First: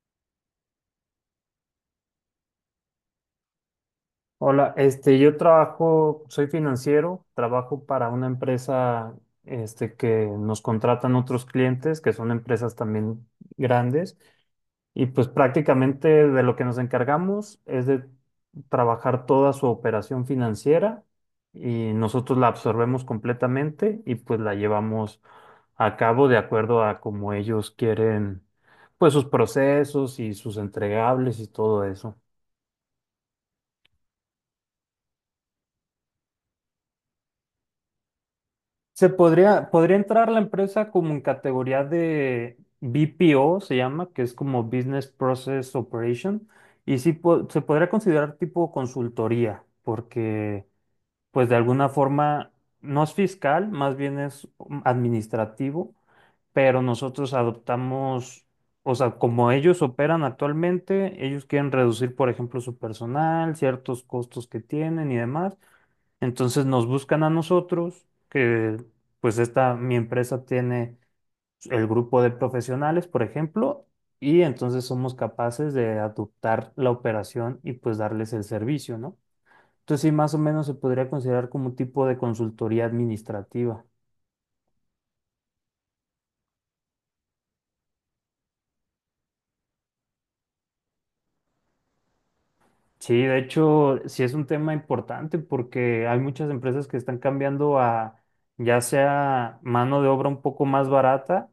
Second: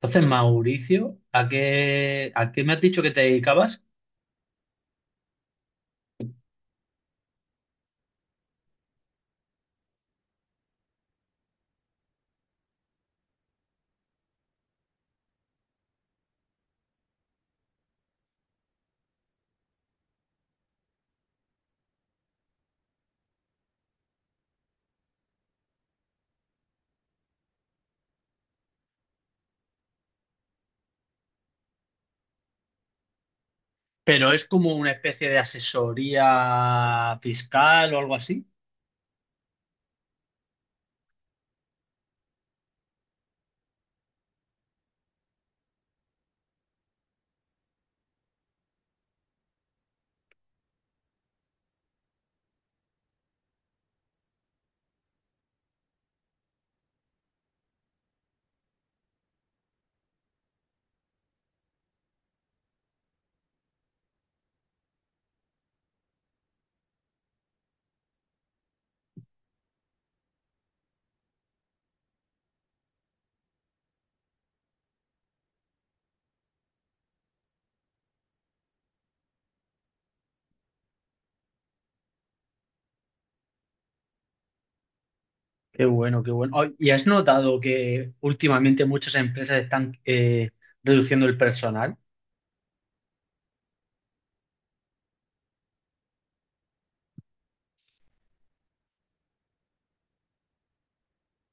Entonces, Mauricio, ¿a qué me has dicho que te dedicabas? Hola, yo trabajo, soy financiero, trabajo para una empresa, que nos contratan otros clientes, que son empresas también grandes, y pues prácticamente de lo que nos encargamos es de trabajar toda su operación financiera y nosotros la absorbemos completamente y pues la llevamos a cabo de acuerdo a cómo ellos quieren, pues sus procesos y sus entregables y todo eso. Pero es como una especie de asesoría fiscal o algo así. Podría entrar la empresa como en categoría de BPO, se llama, que es como Business Process Operation, y se podría considerar tipo consultoría, porque pues de alguna forma no es fiscal, más bien es administrativo, pero nosotros adoptamos, o sea, como ellos operan actualmente, ellos quieren reducir, por ejemplo, su personal, ciertos costos que tienen y demás. Entonces nos buscan a nosotros, que pues esta, mi empresa tiene el grupo de profesionales, por ejemplo, y entonces somos capaces de adoptar la operación y pues darles el servicio, ¿no? Entonces sí, más o menos se podría considerar como un tipo de consultoría administrativa. Qué bueno, qué bueno. Ay, ¿y has notado que últimamente muchas empresas están reduciendo el personal? Sí, de hecho, sí es un tema importante porque hay muchas empresas que están cambiando a ya sea mano de obra un poco más barata,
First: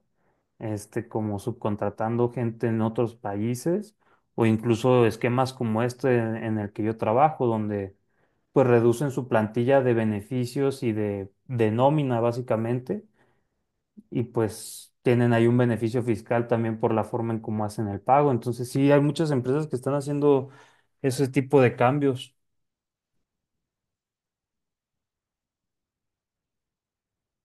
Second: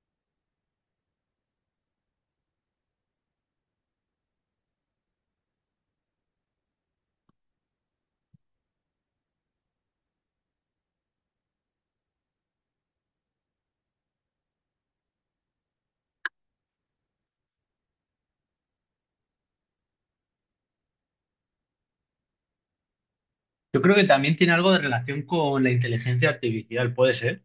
como subcontratando gente en otros países o incluso esquemas como este en el que yo trabajo, donde pues reducen su plantilla de beneficios y de nómina básicamente y pues tienen ahí un beneficio fiscal también por la forma en cómo hacen el pago. Entonces sí, hay muchas empresas que están haciendo ese tipo de cambios. Yo creo que también tiene algo de relación con la inteligencia artificial, puede ser.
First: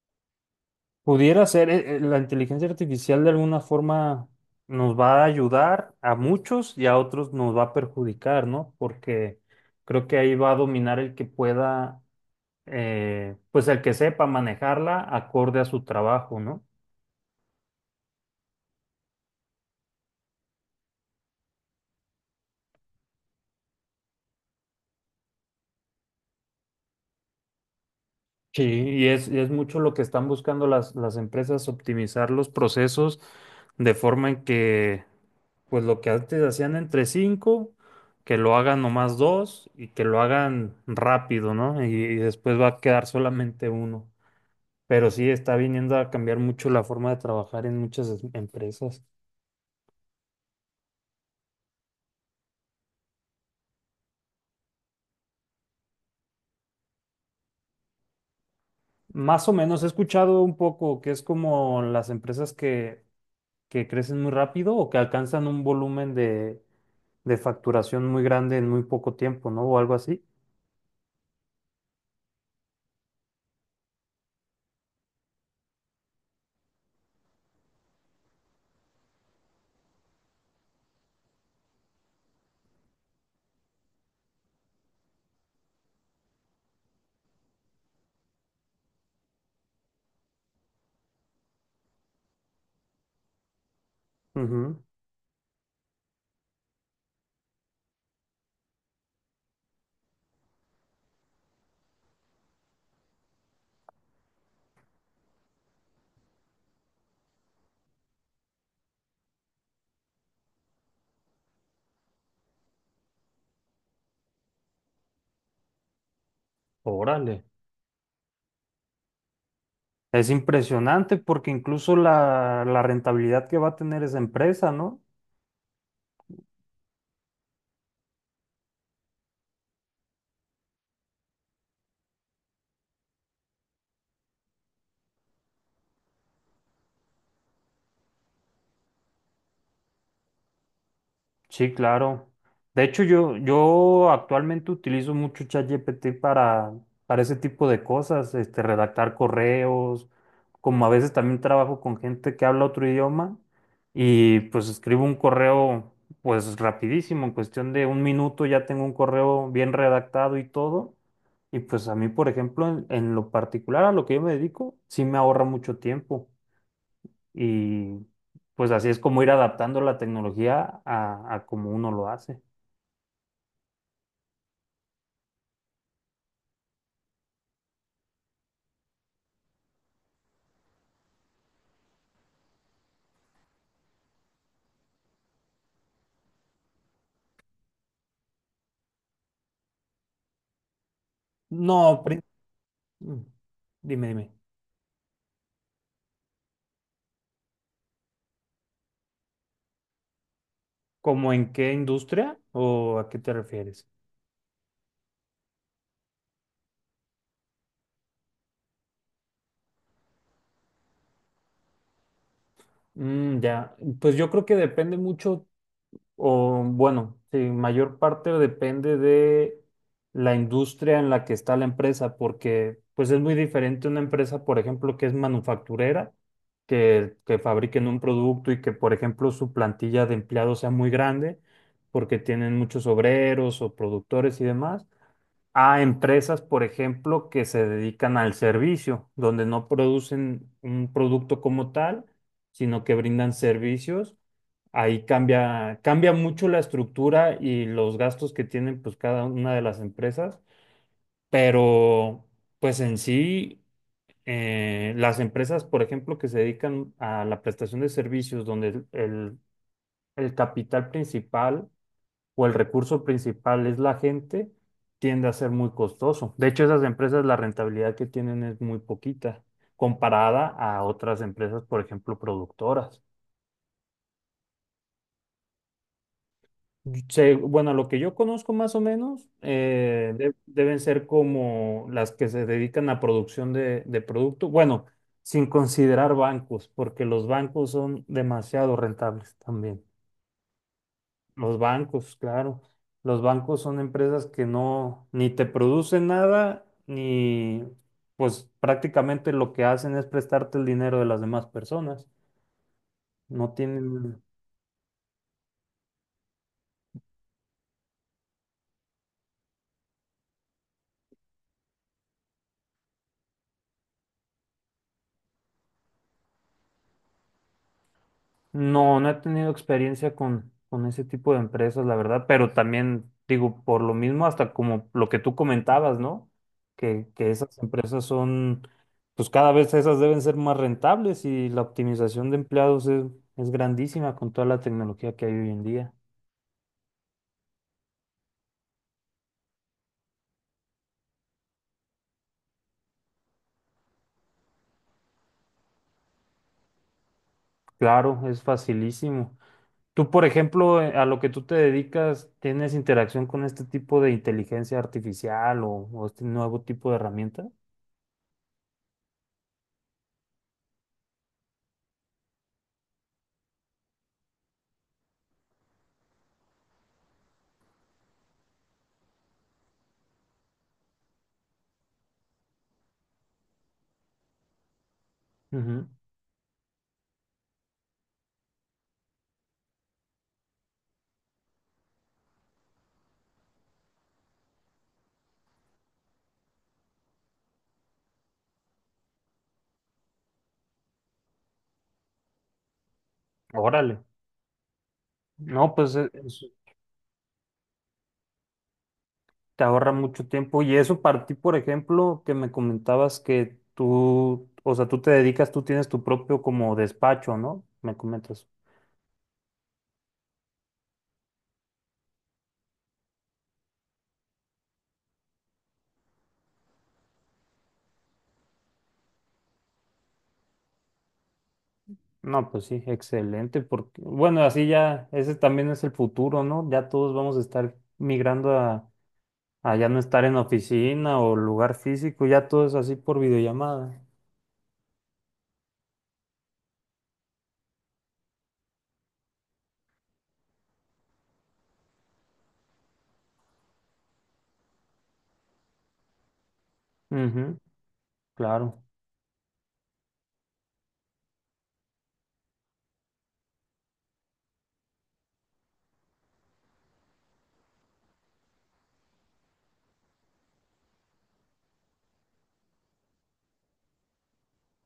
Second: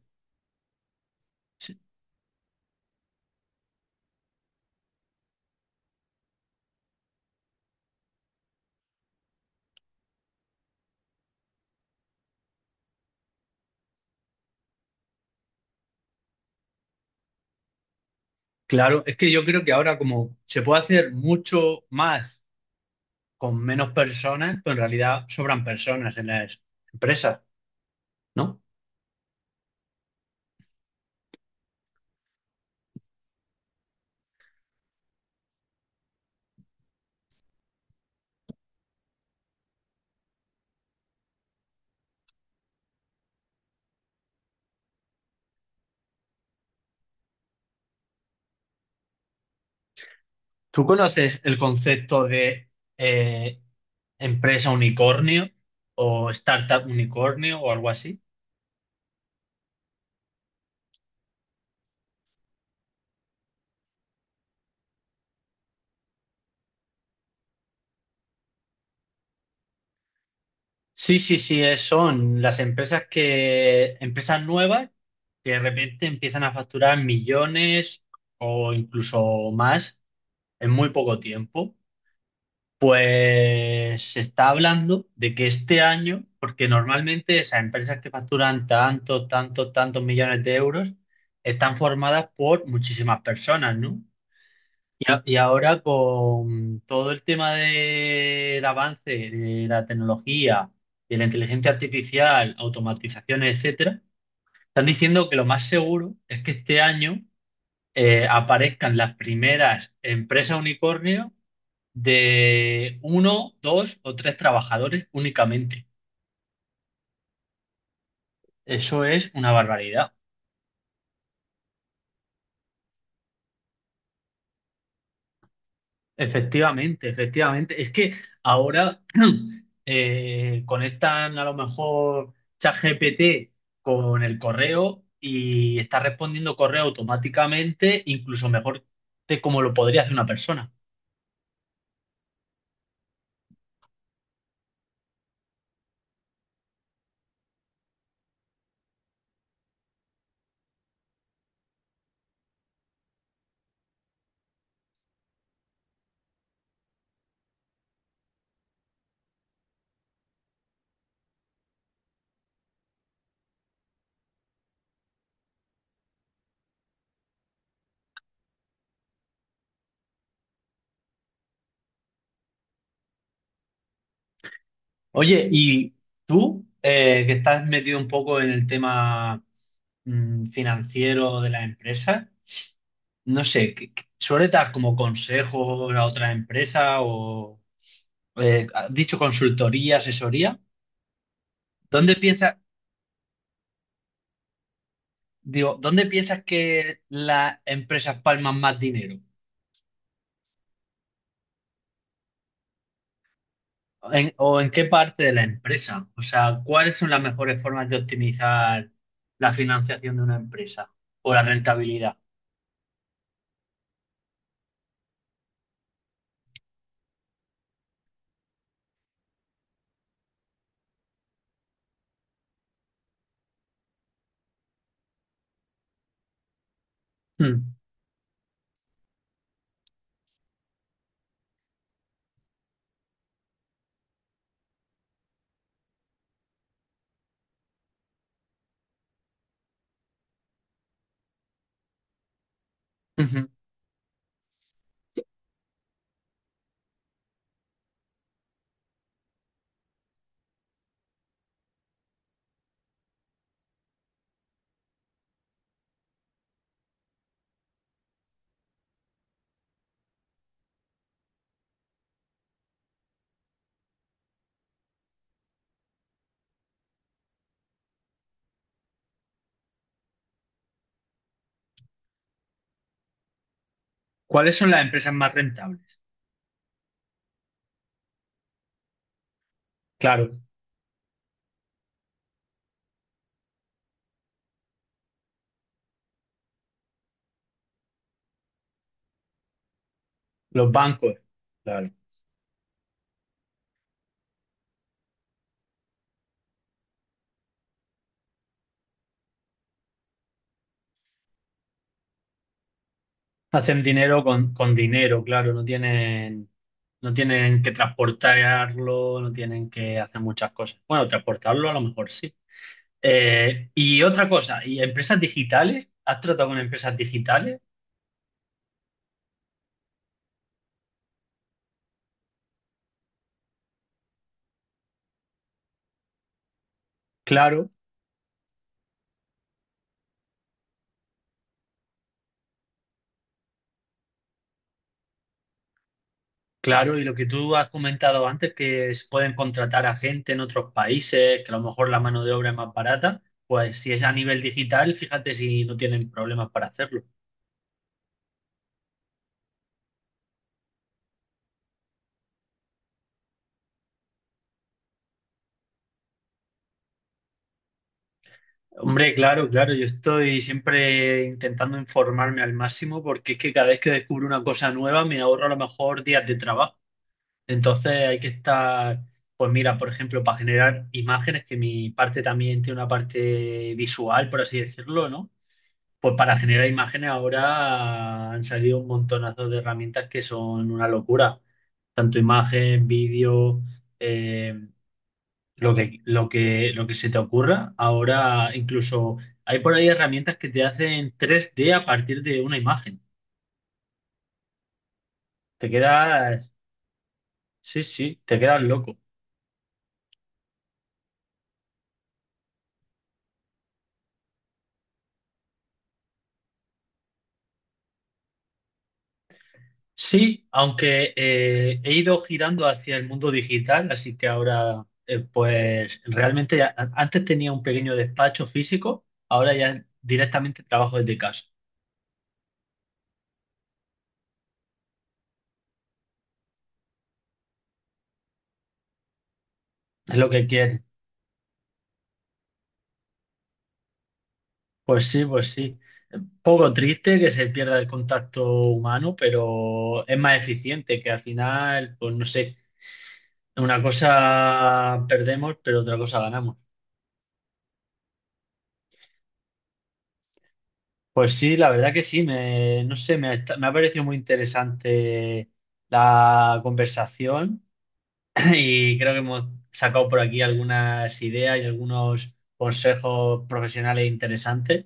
Pudiera ser, Sí. La inteligencia artificial de alguna forma nos va a ayudar a muchos y a otros nos va a perjudicar, ¿no? Porque creo que ahí va a dominar el que pueda, pues el que sepa manejarla acorde a su trabajo, ¿no? Claro, es que yo creo que ahora como se puede hacer mucho más con menos personas, pues en realidad sobran personas en las empresas, Sí, ¿no? Y es mucho lo que están buscando las empresas, optimizar los procesos de forma en que, pues lo que antes hacían entre cinco, que lo hagan nomás dos y que lo hagan rápido, ¿no? Y después va a quedar solamente uno. Pero sí está viniendo a cambiar mucho la forma de trabajar en muchas empresas. ¿Tú conoces el concepto de eh, empresa unicornio o startup unicornio o algo así? Más o menos he escuchado un poco que es como las empresas que crecen muy rápido o que alcanzan un volumen de facturación muy grande en muy poco tiempo, ¿no? O algo así. Sí, sí, sí, son las empresas que, empresas nuevas que de repente empiezan a facturar millones o incluso más en muy poco tiempo. Se está hablando de que este año, porque normalmente esas empresas que facturan tantos, tantos, tantos millones de euros están formadas por muchísimas personas, ¿no? Ujú. Y, y ahora con todo el tema del avance de la tecnología, de la inteligencia artificial, automatizaciones, etcétera, están diciendo que lo más seguro es que este año aparezcan las primeras empresas unicornio de uno, dos o tres trabajadores únicamente. Órale. Eso es una barbaridad. Es impresionante porque incluso la rentabilidad que va a tener esa empresa, ¿no? Efectivamente, efectivamente. Es que ahora conectan a lo mejor ChatGPT con el correo y está respondiendo correo automáticamente, incluso mejor de como lo podría hacer una persona. Sí, claro. De hecho, yo actualmente utilizo mucho ChatGPT para ese tipo de cosas, redactar correos, como a veces también trabajo con gente que habla otro idioma y pues escribo un correo pues rapidísimo, en cuestión de un minuto ya tengo un correo bien redactado y todo. Y pues a mí, por ejemplo, en lo particular a lo que yo me dedico, sí me ahorra mucho tiempo. Y pues así es como ir adaptando la tecnología a como uno lo hace. Oye, y tú, que estás metido un poco en el tema financiero de las empresas, no sé, ¿suele dar como consejos a otras empresas o has dicho consultoría, asesoría? No, ¿Dónde pri- piensas? mm, dime, dime. Digo, ¿dónde piensas que las empresas palman más dinero? ¿Cómo en qué industria o a qué te refieres? ¿En- o en qué parte de la empresa? O sea, ¿cuáles son las mejores formas de optimizar la financiación de una empresa o la rentabilidad? Ya, pues yo creo que depende mucho. O bueno, sí, mayor parte depende de la industria en la que está la empresa, porque pues es muy diferente una empresa, por ejemplo, que es manufacturera, que Hmm, fabriquen un producto y que, por ejemplo, su plantilla de empleados sea muy grande, porque tienen muchos obreros o productores y demás, a empresas, por ejemplo, que se dedican al servicio, donde no producen un producto como tal, sino que brindan ujú. servicios ahí cambia, cambia mucho la estructura y los gastos que tienen pues cada una de las empresas, pero pues en sí, las empresas, por ejemplo, que se dedican a la prestación de servicios, donde el capital principal o el recurso principal es la gente, tiende a ser muy costoso. De hecho, esas empresas, la rentabilidad que tienen es muy poquita comparada a otras empresas, por ejemplo, productoras. ¿Cuáles son las empresas más rentables? Bueno, lo que yo conozco más o menos Claro, deben ser como las que se dedican a producción de producto. Bueno, sin considerar bancos, porque los bancos son demasiado rentables también. los bancos, Los claro. bancos, claro. Los bancos son empresas que no, ni te producen nada, ni pues prácticamente lo que hacen es prestarte el dinero de las demás personas. No Hacen tienen. dinero con dinero, claro, no tienen, no tienen que transportarlo, no tienen que hacer muchas cosas. Bueno, transportarlo a lo mejor sí. Y otra cosa, ¿y empresas digitales? ¿Has tratado con empresas digitales? No, no he tenido experiencia con ese tipo de empresas, la verdad, pero también digo, por lo mismo, hasta como lo que tú comentabas, ¿no? Que esas Claro, empresas son, pues cada vez esas deben ser más rentables y la optimización de empleados es grandísima con toda la tecnología que hay hoy en día. claro. Y lo que tú has comentado antes, que se pueden contratar a gente en otros países, que a lo mejor la mano de obra es más barata, pues si es a nivel digital, fíjate si no tienen problemas para hacerlo. Claro, es facilísimo. Tú, por ejemplo, a lo que tú te dedicas, ¿tienes interacción con este tipo de inteligencia artificial o este nuevo tipo de herramienta? Hombre, claro, claro. Yo estoy siempre intentando informarme al máximo porque es que cada vez que descubro una cosa nueva me ahorro a lo mejor días de trabajo. Entonces hay que estar, pues mira, por ejemplo, para generar imágenes, que mi parte también tiene una parte visual, por así decirlo, ¿no? Ujú. Pues para generar imágenes ahora han salido un montonazo de herramientas que son una locura. Tanto imagen, vídeo, eh, lo que se te ocurra. Ahora incluso hay por ahí herramientas que te hacen 3D a partir de una imagen. Órale. Te No, pues e- eso quedas, sí, sí, te quedas loco. te ahorra mucho tiempo. Y eso para ti, por ejemplo, que me comentabas que tú, o sea, tú te dedicas, tú tienes tu propio como despacho, ¿no? Me comentas. Sí, aunque he ido girando hacia el mundo digital, así que ahora, pues realmente antes tenía un pequeño despacho físico, ahora ya directamente trabajo desde casa. No, pues sí, excelente, porque, bueno, así ya, ese también es el futuro, ¿no? Ya todos vamos a estar migrando a ya no Es estar lo en que quiere. oficina o lugar físico, ya todo es así por videollamada. Pues sí, pues sí. Poco triste que se pierda el contacto humano, pero es más eficiente, que al final, pues no sé, una cosa perdemos, pero otra cosa ganamos. Ujú, claro. Pues sí, la verdad que sí, me, no sé, me ha parecido muy interesante la conversación y creo que hemos sacado por aquí algunas ideas y algunos consejos profesionales interesantes,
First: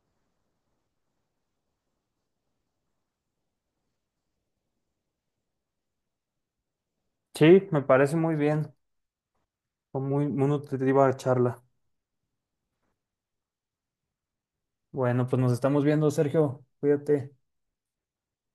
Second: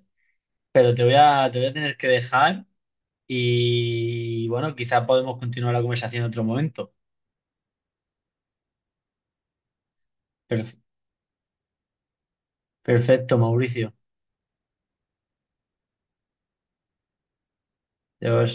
pero te voy a tener que dejar y bueno, quizá podemos continuar la conversación en otro momento. Sí, me parece muy bien. Fue muy, muy Per- nutritiva la charla. perfecto, Mauricio. Bueno, pues nos estamos viendo, Sergio. Cuídate. Adiós.